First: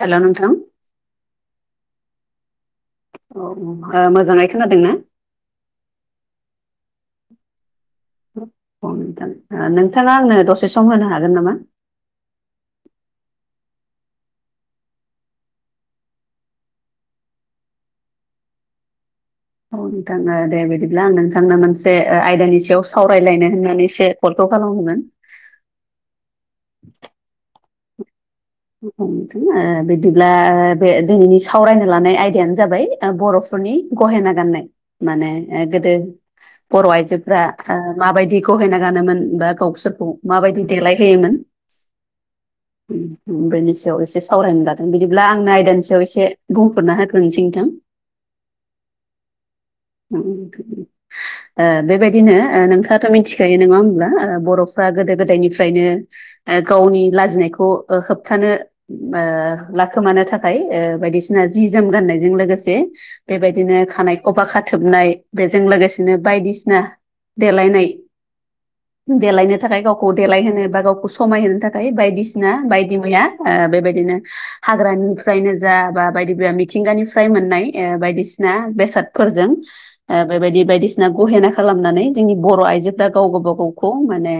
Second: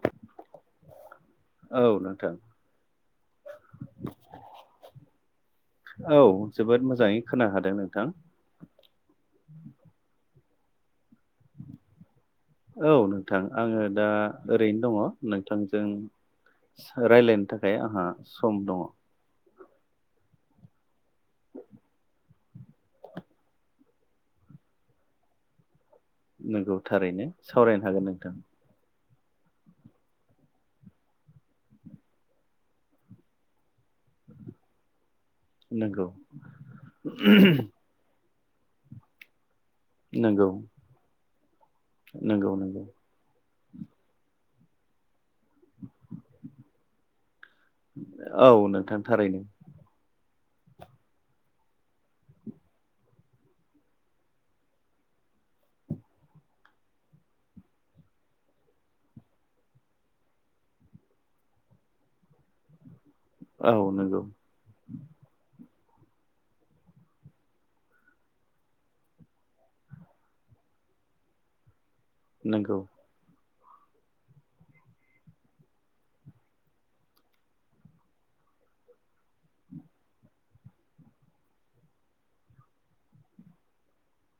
हेल' नोंथां? औ नोंथां। औ ओ मोजाङै खोनादों ना? औ जोबोद मोजाङै खोनाहादों नों औ नोंथां। ओ नोंथाङा आंनो दसे सम होनो हागोन नामा? औ नोंथां आङो दा ओरैनो दङ नोंथांजों रायलायनो थाखाय आंहा सम दङ। औ नोंथाङा दे बिदिब्ला आं नोंथांनो मोनसे आयदानि सायाव सावरायलायनो होननानैसो कलखौ खालामदोंमोन। नंगौ थारैनो सावरायनो हागोन नोंथां। औ नोंथां ओ बिदिब्ला बे दिनैनि सावरायनो लानाय आयदायानो जाबाय ओ बर'फोरनि गहेना गाननाय। माने ओ गोदो नंगौ बर' आइजोफ्रा ओ माबायदि गहेना गानोमोन बा गावसोरखौ नंगौ माबायदि देलाय होयोमोन नंगौ नंगौ उम बेनि सायाव एसे सावरायनो लादों बिदिब्ला आंनो आयदानि सायाव एसे बुंफोरना होग्रोनोसै नोंथां। औ नोंथां थारैनो। ओं नोंथां औ। ओ बेबायदिनो ओ नोंथाङाथ' मिथिखायो नङा होमब्ला ओ बर'फ्रा गोदो गोदायनिफ्रायनो ओ गावनि लाजिनायखौ होबथानो ओ लाखोमानो थाखाय ओ बायदिसिना जि जोम गाननायजों लोगोसे औ बेबायदिनो नंगौ खानायखौबा खाथोबनाय बे जों लोगोसेनो बायदिसिना देलायनाय देलायनो थाखाय गावखौ देलायहोनो बा गावखौ समायहोनो थाखाय बायदिसिना नंगौ बायदि ओ मैया बेबायदिनो हाग्रानिफ्रायनो जा बा बायदि मिथिंगानिफ्राय मोननाय ओ बायदि बायदिसिना बेसादफोरजों बेबायदि बायदिसिना गहेना खालामनानै जोंनि बर' आइजोफ्रा गाव गबागावखौ माने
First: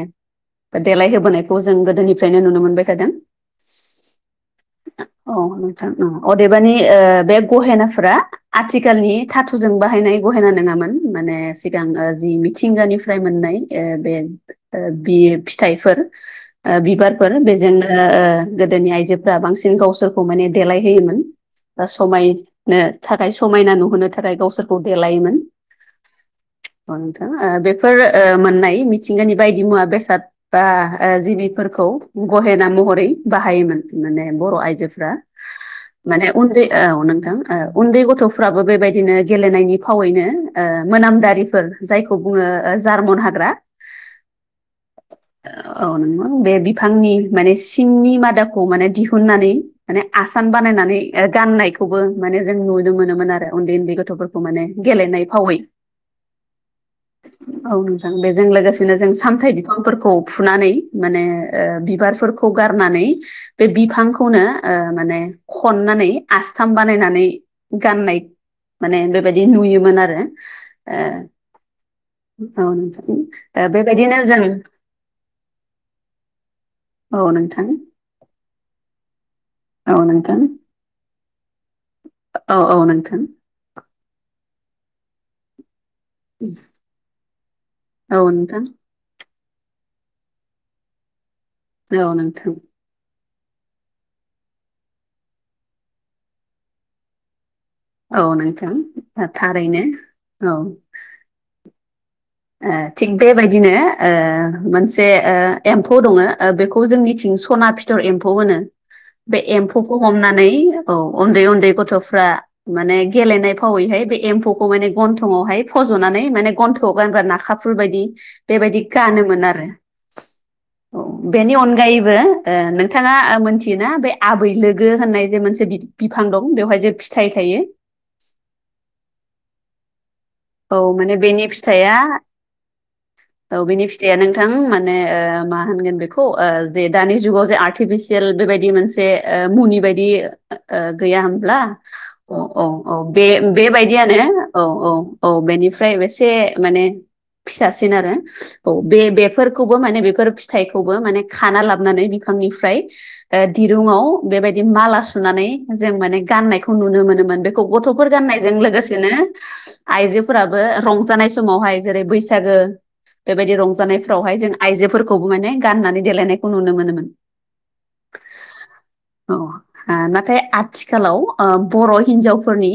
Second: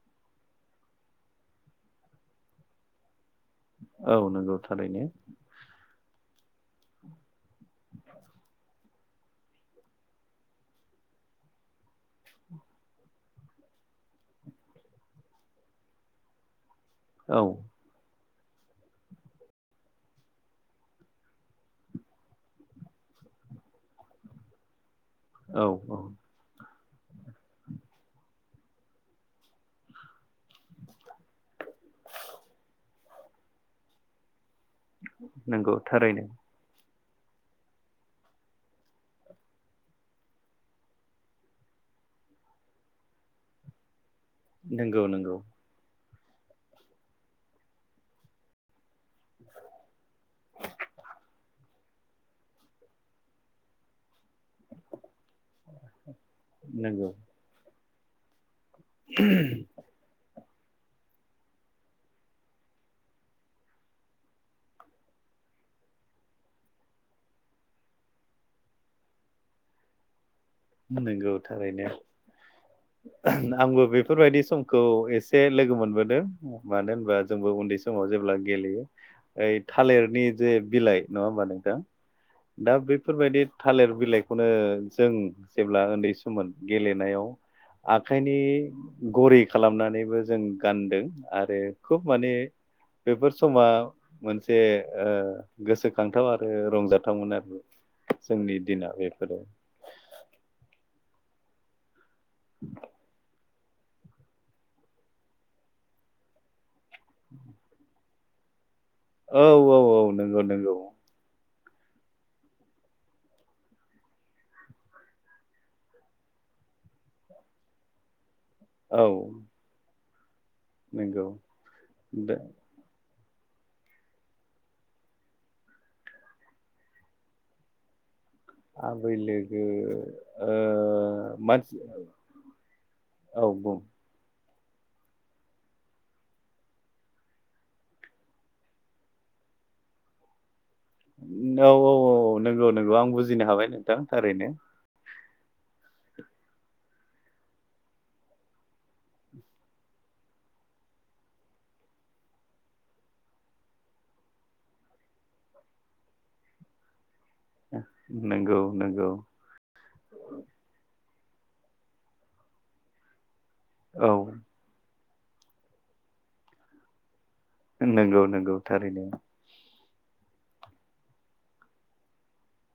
देलायहोबोनायखौ जों गोदोनिफ्रायनो नुनो मोनबाय थादों औ नंगौ थारैनो औ नोंथां अदेबानि ओ बे गहेनाफोरा आथिखालनि थाथुजों बाहायनाय गहेना नङामा -मोन माने सिगां जि मिथिंगानिफ्राय मोननाय बे बियो फिथाइ फोर ओ बिबारफोर औ बेजोंनो ओ गोदोनि आइजोफ्रा बांसिन गावसोरखौ माने देलायहोयोमोन दा समायनो थाखाय समायना नुहोनो थाखाय गावसोरखौ देलायोमोन औ औ औ नोंथां ओ बेफोर ओ मोन -नाय मिथिंगानि बायदि मुवा बेसाद बा ओ जिबिफोरखौ गहेना मुं महरै बाहायोमोन माने बर' आइजोफ्रा नंगौ थारैनो माने उन्दै औ उन्दै गथ'फ्राबो बेबायदिनो गेलेनायनि फावैनो ओ मोनामदारिफोर जायखौ बुंङो ओ जार्मन हाग्रा नंगौ नंगौ औ नोंथां बे बिफांनि माने सि सिंनि मादाखौ माने दिहुननानै माने आसान बानायनानै ओ गाननायखौबो माने जों नु नो मोनोमोन आरो उन्दै उन्दै गथ'फोर खौ माने गेलेनाय फावै नंगौ औ नोंथां बेजों लोगोसे बिदिनो जों सामथाय बिफांफोरखौ फुनानै माने ओ बिबार फोर खौ गारनानै बे बिफांखौनो ओ माने खननानै आसथाम बानायनानै गाननाय माने बेबादि नुयोमोन आरो ओ नंगौ थारैनो औ नोंथां ओ आंबो बेबायदिनो जों बेफोरबायदि समखौ एसे लोगो मोनबोदों मानो औ होनबा जोंबो नोंथां उन्दै समाव जेब्ला गेलेयो ओइ औ थालिरनि नोंथां जे बिलाइ नङा होमबा नोंथां औ औ दा नोंथां बेैफोरबायदि थालिर बिलाइखौनो जों जेब्ला उन्दै सममोन गेलेनायाव औ आखाइनि नोंथां घरि खालामनानैबो जों गानदों आरो खुब औ माने नोंथां बेफोर समा मोनसे ओ गोसोखांथाव आरो रंजाथावमोन आरो औ जोंनि दिना नोंथां बेफोरो थारैनो औ ए थिग बेबायदि बिदिनो ओ मोनसे ओ एम्फौ दंङ ओ बेखौ जोंनिथिं सना फिथर एम्फौ होनो बे औ औ एम्फौखौ औ नंगौ हमनानै नंगौ औ उन्दै उन्दै गथ'फ्रा माने गेलेनाय फावैहाय बे एम्फौखौ माने गन्थंआवहाय फज'नानै माने गन्थं गानग्रा नाखाफुल बायदि बेबायदि औ गानोमोन आरो औ नंगौ बेनि अनगायैबो ओ दा नोंथां नोंथांआ मोनथियोना बे आबै लोगो होननाय जे मोनसे बिदि बिफां दं बेवहाय जे फिथाइ थायो [unintelligible] आबै लोगो औ माने ओ बेनि मानसि फिथाइया औ बेनि फिथाइया नो नोंथां माने ओ मा होनगोन बेखौ ओ जे दानि जुगाव जे आर्टिफिसियेल बेबायदि मोनसे ओ मुनि बायदि ओओ गैया होमब्ला औ औ औ औ नंगौ नंगौ औ आं बे बुजिनो हाबाय नोंथां बेबायदियानो थारैनो औ औ औ बेनिफ्राय एसे माने फिसासिन आरो औ बे बेफोरखौबो माने बेफोर फिथाइखौबो माने खाना लाबोनानै बिफां निफ्राय दिरुंङाव बेबायदि माला सुनानै जों माने गाननायखौ नुनो मोनो बेखौ गथ'फोर गाननायजों नंगौ नंगौ लोगोसेनो आइजोफोराबो रंजानाय समावहाय जेरै बैसागो बेबायदि औ रंजानायफ्रावहाय जों आइजोफोरखौबो माने गाननानै देलायनायखौ नुनो मोनोमोन। नंगौ नंगौ थारैनो। औ नाथाय आथिखालाव ओ बर' हिनजावफोरनि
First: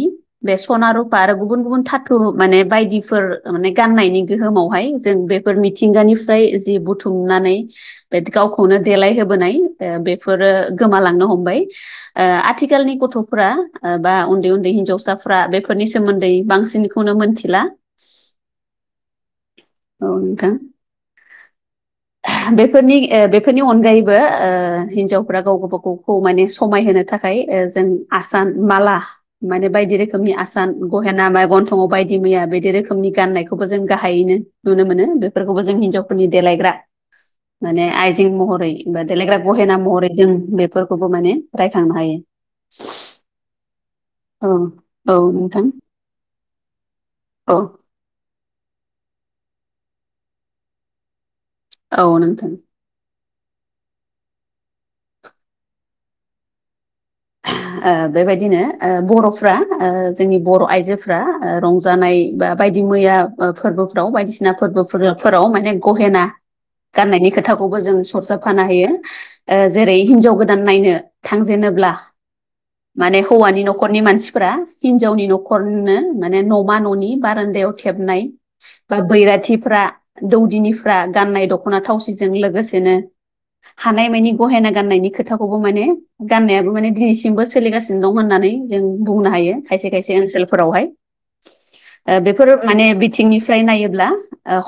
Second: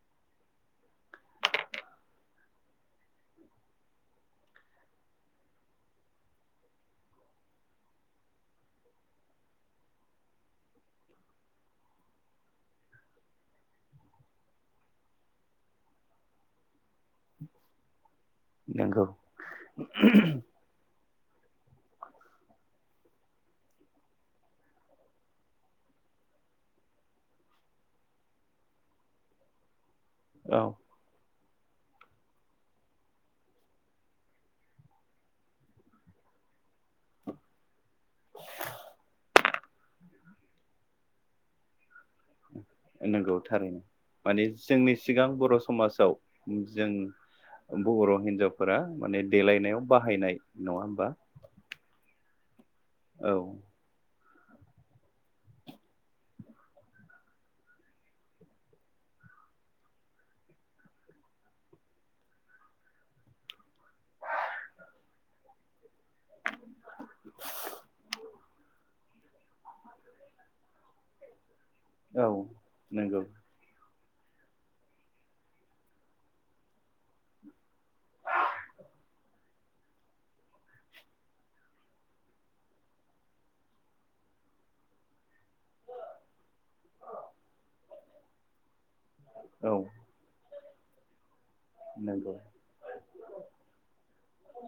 बे सना रुफा आरो गुबुन गुबुन था थु माने बायदिफोर माने गाननायनि गोहोमावहाय जों बेफोर मिथिंगानिफ्राय जि बुथुम नानै बेदि गावखौनो देलायहोबोनाय ओ बेफोरो गोमालांनो हमबाय। ओ आथिखालनि गथ'फ्रा ओ बा उन्दै उन्दै हिनजावसाफ्रा बेफोरनि सोमोन्दै बांसिन खौनो मोनथिला नंगौ औ नोंथां [inaudible] बेफोरनि ओ बेफोरनि अनगायैबो ओ हिनजावफ्रा गाव गावबा गावखौ माने समाय होनो थाखाय ओ जों आसान माला माने बायदि रोखोमनि औ आसान गहेना मेगन समाव बायदि मैया बेदि रोखोमनि गाननायखौबो जों गाहायैनो नुनो मोनो बेफोरखौबो जों हिनजावफोरनि देलायग्रा [inaudible] माने आइजें महरै बा देलायग्रा गहेना महरै जों बेफोरखौबो माने रायखांनो हायो। नंगौ थारैनो माने औ जोंनि औ सिगां बर' नोंथां समाजाव जों औ बर' हिनजावफोरा माने देलेनायाव बाहायनाय नङा होमबा औ नोंथां औ ओ बेबायदिनो ओ बर'फ्रा ओ जोंनि बर' आइजोफ्रा रंजानाय बायदि मैया फोरबोफ्राव बायदिसिना फोरबोफोराव माने गहेना गाननायनि खोथाखौबो जों सरजाबफानो हायो जेरै हिनजाव गोदान नायनो थांजेनोब्ला औ माने नंगौ हौवानि न'खर नखरनि मानसिफोरा हिनजावनि न'खरनो माने न'मा न'नि बारान्दायाव थेबनाय बा बैराथिफ्रा दौदिनिफ्रा गाननाय दख'ना थावसिजों लोगोसेनो हानाय मानि गहेना गाननायनि खोथाखौबो माने गाननायाबो माने दिनैसिम बो सोलिगासिनो दं होननानै जों बुंनो हायो औ खायसे खायसे ओनसोलफोरावहाय। नंगौ बेफोर माने बिथिंनिफ्राय नायोब्ला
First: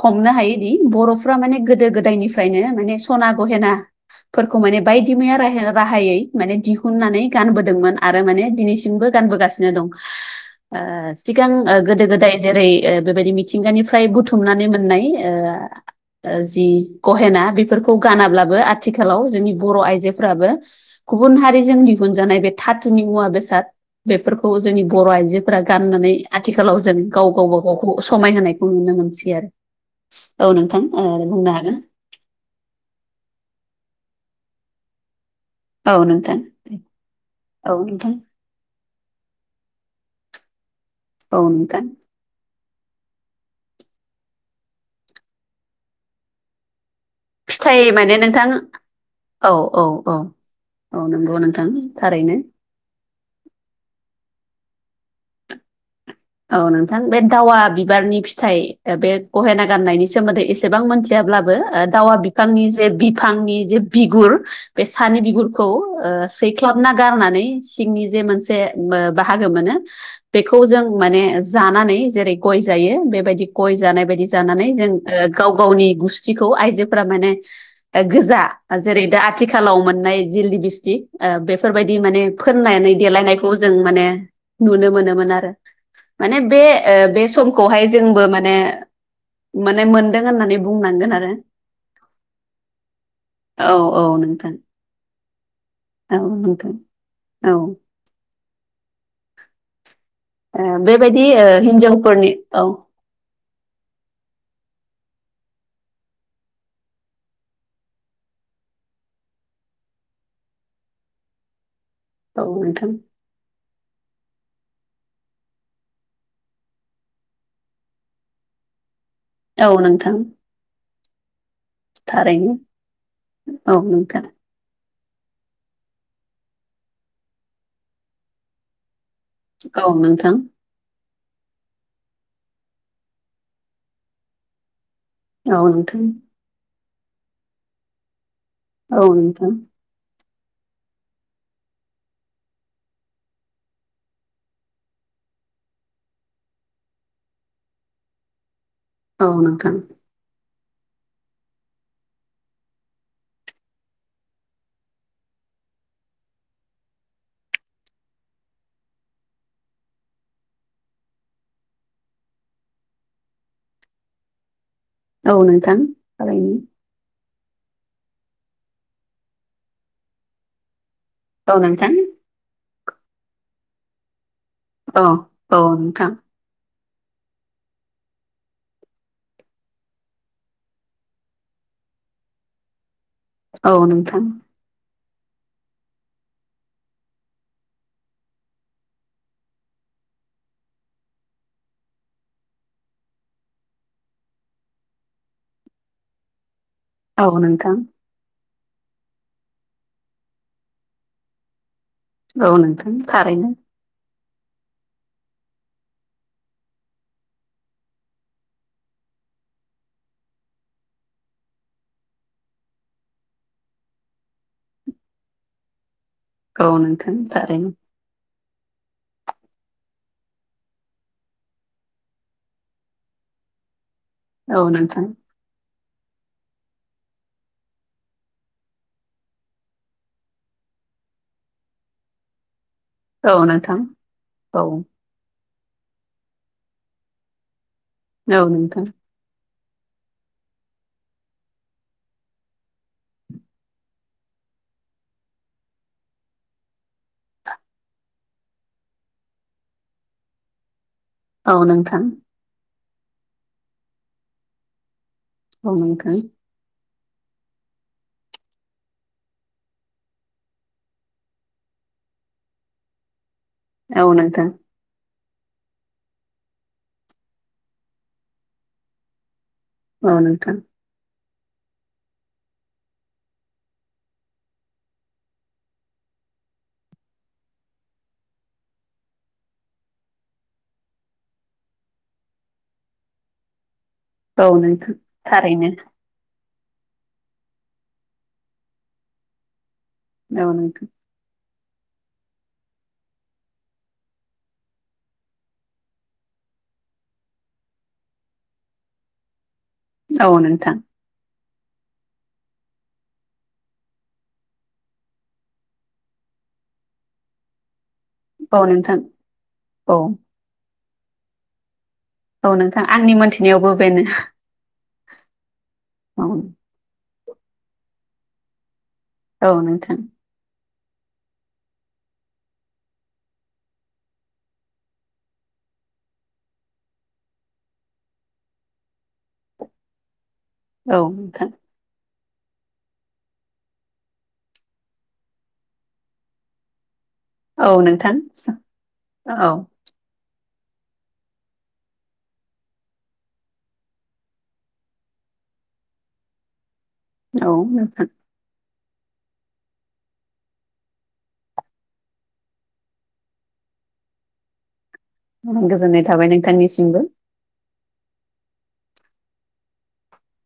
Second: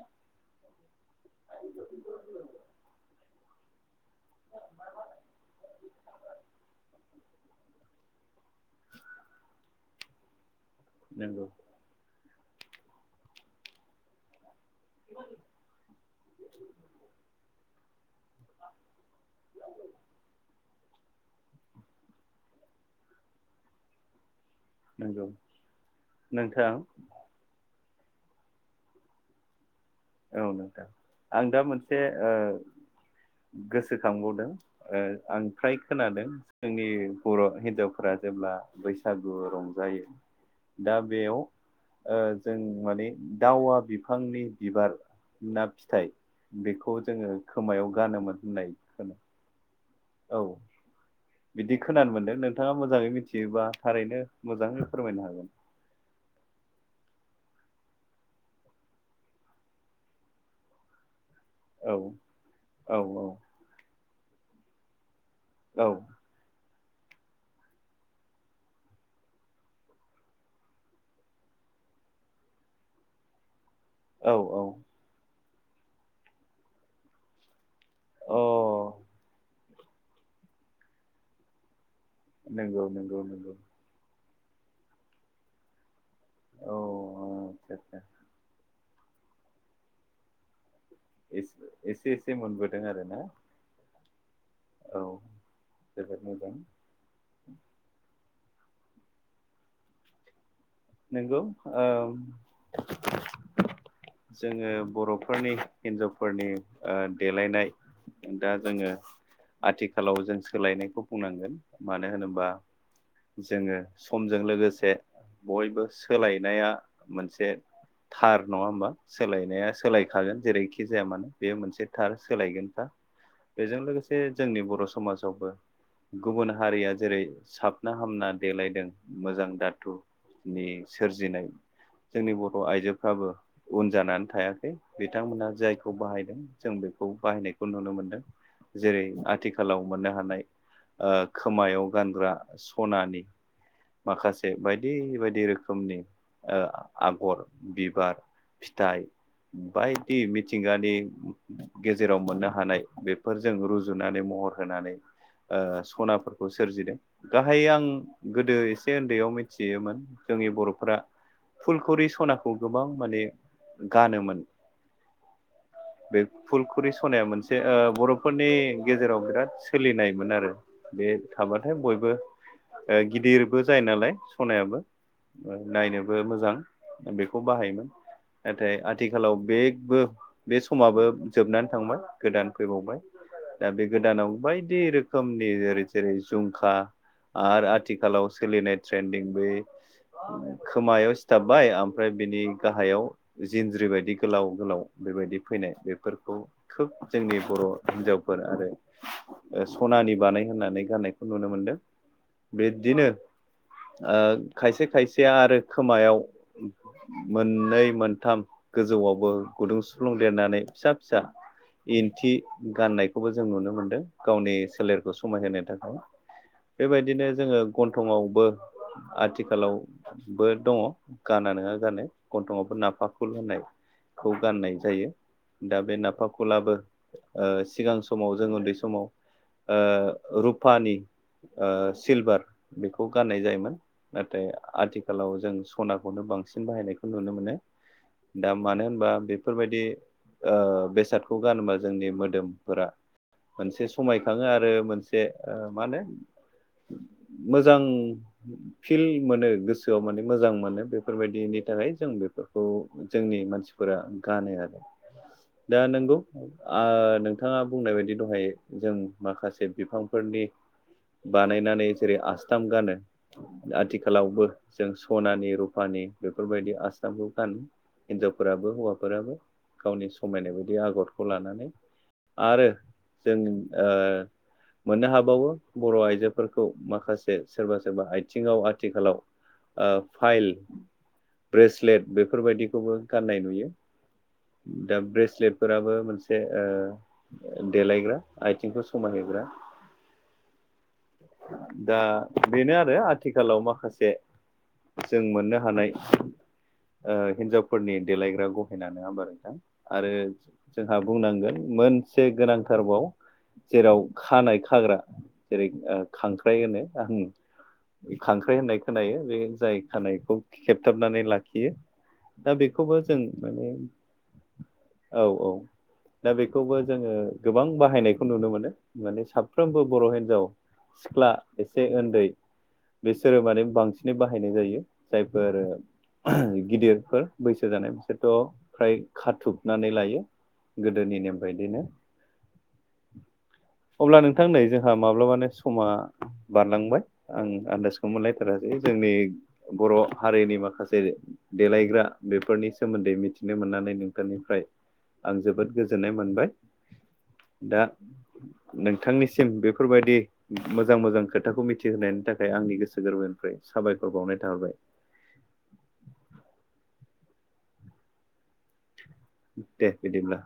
हमनो हायोदि बर'फ्रा माने गोदो गोदायनि फ्रायनो सना गहेनाफोरखौ माने बायदि मैया राहायै माने दिहुननानै गानबोदोंमोन आरो माने दिनैसिमबो गानबोगासिनो दं। ओ नंगौ सिगां गोदो गोदाय जेरै बेबायदि मिथिंगानिफ्राय बुथुमनानै मो नाय ओ जि गहेना बेफोरखौ गानाब्लाबो आथि खालाव जोंनि बर' आइजोफ्राबो गुबुन हारि जोंनि जानाय बे थाथुनि मुवा बेसाद बेफोर खौ जोंनि बर' नंगौ आइजोफोरा गाननानै नोंथां आथिखालाव जों गाव गावबा गाव समायहोनायखौ नुनो मोनसै आरो औ नोंथां ओ आं बुंनो दा हागोन मोनसे ओ गोसोखांबावदों ओं आमफ्राय औ खोनादों नोंथां जोंनि बर' औ हिन्जावफोरा नोंथां जेब्ला बैसागु रंजायो दा बेयाव ओ औ नोंथां जों माने दावा बिफांनि बिबार ना फिथाइ बेखौ जोङो खोमायाव फिथाइ माने गानोमोन नोंथां होननाय औ औ औ औ नंगौ नोंथां बिदि खोनानो मोनदों थारैनो नोंथाङा मोजाङै मिथियोबा थारैनो मोजां फोरमायनो हागोन। औ नोंथां बे दावा बिबारनि फिथाइ बे गहेना गान्नायनि सोमोन्दै एसेबां मोनथि ब्लाबो औ दावा बिफांनि जे औ बिफांनि जे बिगुर बे सानि बि गुरखौ ओ ख्लाबना गारनानै सिंनि जे मोनसे बाहागो मोनो बेखौ जों माने जानानै जेरै गय जायो बेबायदि गय जानाय बायदि औ जानानै औ जों ओ गाव गावनि गुस्थिखौ आइजोफोरा माने ओ अ गोजा जेरै दा आथिखाल लाव मोननाय जि लिबिस्थि ओ बेफोरबायदि माने नंगौ फोननानै नंगौ नंगौ देलायनायखौ जों माने नुनो मोनोमोन आरो। माने बे औ ओ बे समखौहाय आदसा जोंबो माने माने मोनदों होननानै बुंनांगोन आरो इस एसे एसे मोनबोदों आरो ना। औ औ नोंथां औ औ जोबोद मोजां नोंथां औ। बेबायदि नंगौ ओ हिन्जावफोरनि औ ओ जोङो बर' फोरनि हिनजावफोरनि ओ देलायनाय दा जोङो आथिखालाव जों सोलायनायखौ बुंनांगोन। मानो होनोबा औ नोंथां जोङो समजों लोगोसे बयबो सोलायनाया मोनसे थार। नङा होमबा? सोलायनाया औ नोंथां सोलायखागोन जेरैखि जाया मानो बे मोनसे थार थारैनो सोलायगोनखा। बेजों औ लोगोसे नोंथां जोंनि बर' समाज फोरावबो गुबुन हारिया जेरै साबना हामना देलायदों मोजां औ दाथु नोंथां नि सोरजिनाय जोंनि बर' आइजोफ्राबो उन जानानै थायाखै। बिथांमोना औ जायखौ नोंथां बाहायदों जों बेखौ बाहायनायखौ नुनो मोनदों। जेरै औ नोंथां आथिखालाव मोननो हानाय ओ खोमायाव गानग्रा सनानि माखासे बाय दि बायदि रोखोमनि ओ आगर बिबार फिथाइ औ नोंथां बायदि मि थिंगानि गेजेराव मोननो हानाय बेफोरजों रुजुनानै महर होनानै ओ सनाफोरखौ सोरजिदों। गाहायै आं गोदो एसे ओन्दैयाव मि थियोमोन जोंनि बर'फोरा फुलखरि सनाखौ गोबां माने गानोमोन। औ नोंथां थारैनो। फुलखुरि सनाया मोनसे बे ओ बर'फोरनि गेजेराव बिराद सोलिनायमोन आरो। बे औ थाबाथाय बयबो नोंथां ओ गिदिरबो जायो नालाय। सनायाबो औ ओ औ नोंथां नायनोबो मोजां बेखौ बाहायोमोन। नाथाय आथिखालाव बेगबो बे समाबो जोबनानै थांबाय गोदान फैबावबाय। दा औ बे नोंथां गोदानाव बायदि रोख खोमनि जै जेरै जुमखा आरो आथिखालाव सोलिनाय ट्रेन्दिं बै खोमायाव सिथाबबाय ओमफ्राय बिनि गाहायाव जिनज्रि बायदि गोलाव गोलाव बेबाय दि फैनाय बेफोरखौ खोब जोंनि औ बर' नोंथां हिनजावफोर आरो ओ सनानि बानाय होनानै गाननायखौ नुनो मोनदों। औ नोंथां बिदिनो थारैनो। ओ खायसे खायसेया आरो खोमायाव मोननै मोनथाम गोजौआवबो गुदुं सुफ्लुं देरनानै फिसा फिसा इन्थि गाननायखौबो जों नुनो मोनदों गावनि सोलेरखौ समायहोनो थाखाय। औ नोंथां बेबायदिनो जोङो थारैनो गन्थंआवबो आथिखालावबो दङ गाना नोङा गान गन्थंआवबो नाफा फुल होननाय। खौ औ गाननाय नोंथां जायो। दा बे नाफाखुलाबो ओ सिगां समाव जों उन्दै समाव ओ रुपानि ओ सिलभार बेखौ औ गाननाय जायोमोन नोंथां नाथाय औ आथिखालाव जों सनाखौनो बांसिन बाहायनायखौ नुनो मोनो। औ दा नोंथां मानो होमबा बे फोरबायदि ओ बेसादखौ गानोबा जोंनि मोदोमफोरा मोनसे समायखाङो आरो मोनसे ओ मा होनो मोजां फिल मोनो गोसोआव माने मोजां मोनो औ बेफोरबायदिनि थाखाय नोंथां जों बेफोरखौ जोंनि मानसिफोरा गानो आरो औ दा नोंथां नंगौ ओ नोंथाङा बुंनाय बायदि दहाय जों माखासे बिफांफोरनि बानायनानै जेरै- आसथाम गानो औ आथिखालावबो नोंथां जों सनानि रुफानि बेफोरबायदि आस्थामखौ गानो हिनजावफोराबो हौवाफोराबो गावनि औ समायनाय नोंथां बायदि आगरखौ लानानै। आरो जों ओ मोननो हाबावो बर' आइजोफोरखौ माखासे सोरबा सोरबा आथिङाव आथिखालाव ओ फाइल ब्रेसलेट बेफोरबायदिखौबो गाननाय नुयो औ नोंथां दा थारैनो ब्रेसलेटफोराबो मोनसे ओ देलायग्रा आथिंखौ समायहोग्रा औ नोंथां दा बेनो आरो आथिखालाव माखासे जों मोननो हानाय ओ हिनजावफोरनि देलायग्रा गहेना नङा होनबा नोंथां आरो औ नोंथां जोंहा बुंनांगोन मोनसे गोनांथारबाव जेराव खानाय खाग्रा जेरै खांख्राइ होनो आं खांख्राइ औ होननाय नोंथां खोनायो बे जाय औ खानायखौ खेबथाबनानै लाखियो दा औ नोंथां बेखौबो आंनि जों माने मोनथिनायावबो बेनो औ औ औ दा बेखौबो जोङो गोबां बाहायनायखौ नुनो मोनो माने औ साफ्रोमबो नोंथां बर' हिनजाव सिख्ला एसे उन्दै बिसोरो माने बांसिनै बाहायनाय जायो जायफोर गिदिरफोर बैसो जानाय बिसोरथ' फ्राय खाथुबनानै लायो औ गोदोनि नेम नोंथां बायदिनो अब्ला नोंथां नै जोंहा माब्लाबानो समा बारलांबाय। आं औ आन्दाजखौ नोंथां मोनलायथारासै जोंनि औ बर' हारिनि माखासे देलायग्रा बेफोरनि सोमोन्दै मिथिनो मोननानै नोंथांनिफ्राय आं जोबोद गोजोननाय मोनबाय औ दा नोंथां नोंथांनिसिम बेफोरबायदि मोजां मोजां खोथाखौ मिथिहोनायनि थाखाय आंनि गोसो गोरबोनिफ्राय साबायखर बावनाय थाबाय गोजोननाय थाबाय नोंथांनिसिमबो दे बिदिब्ला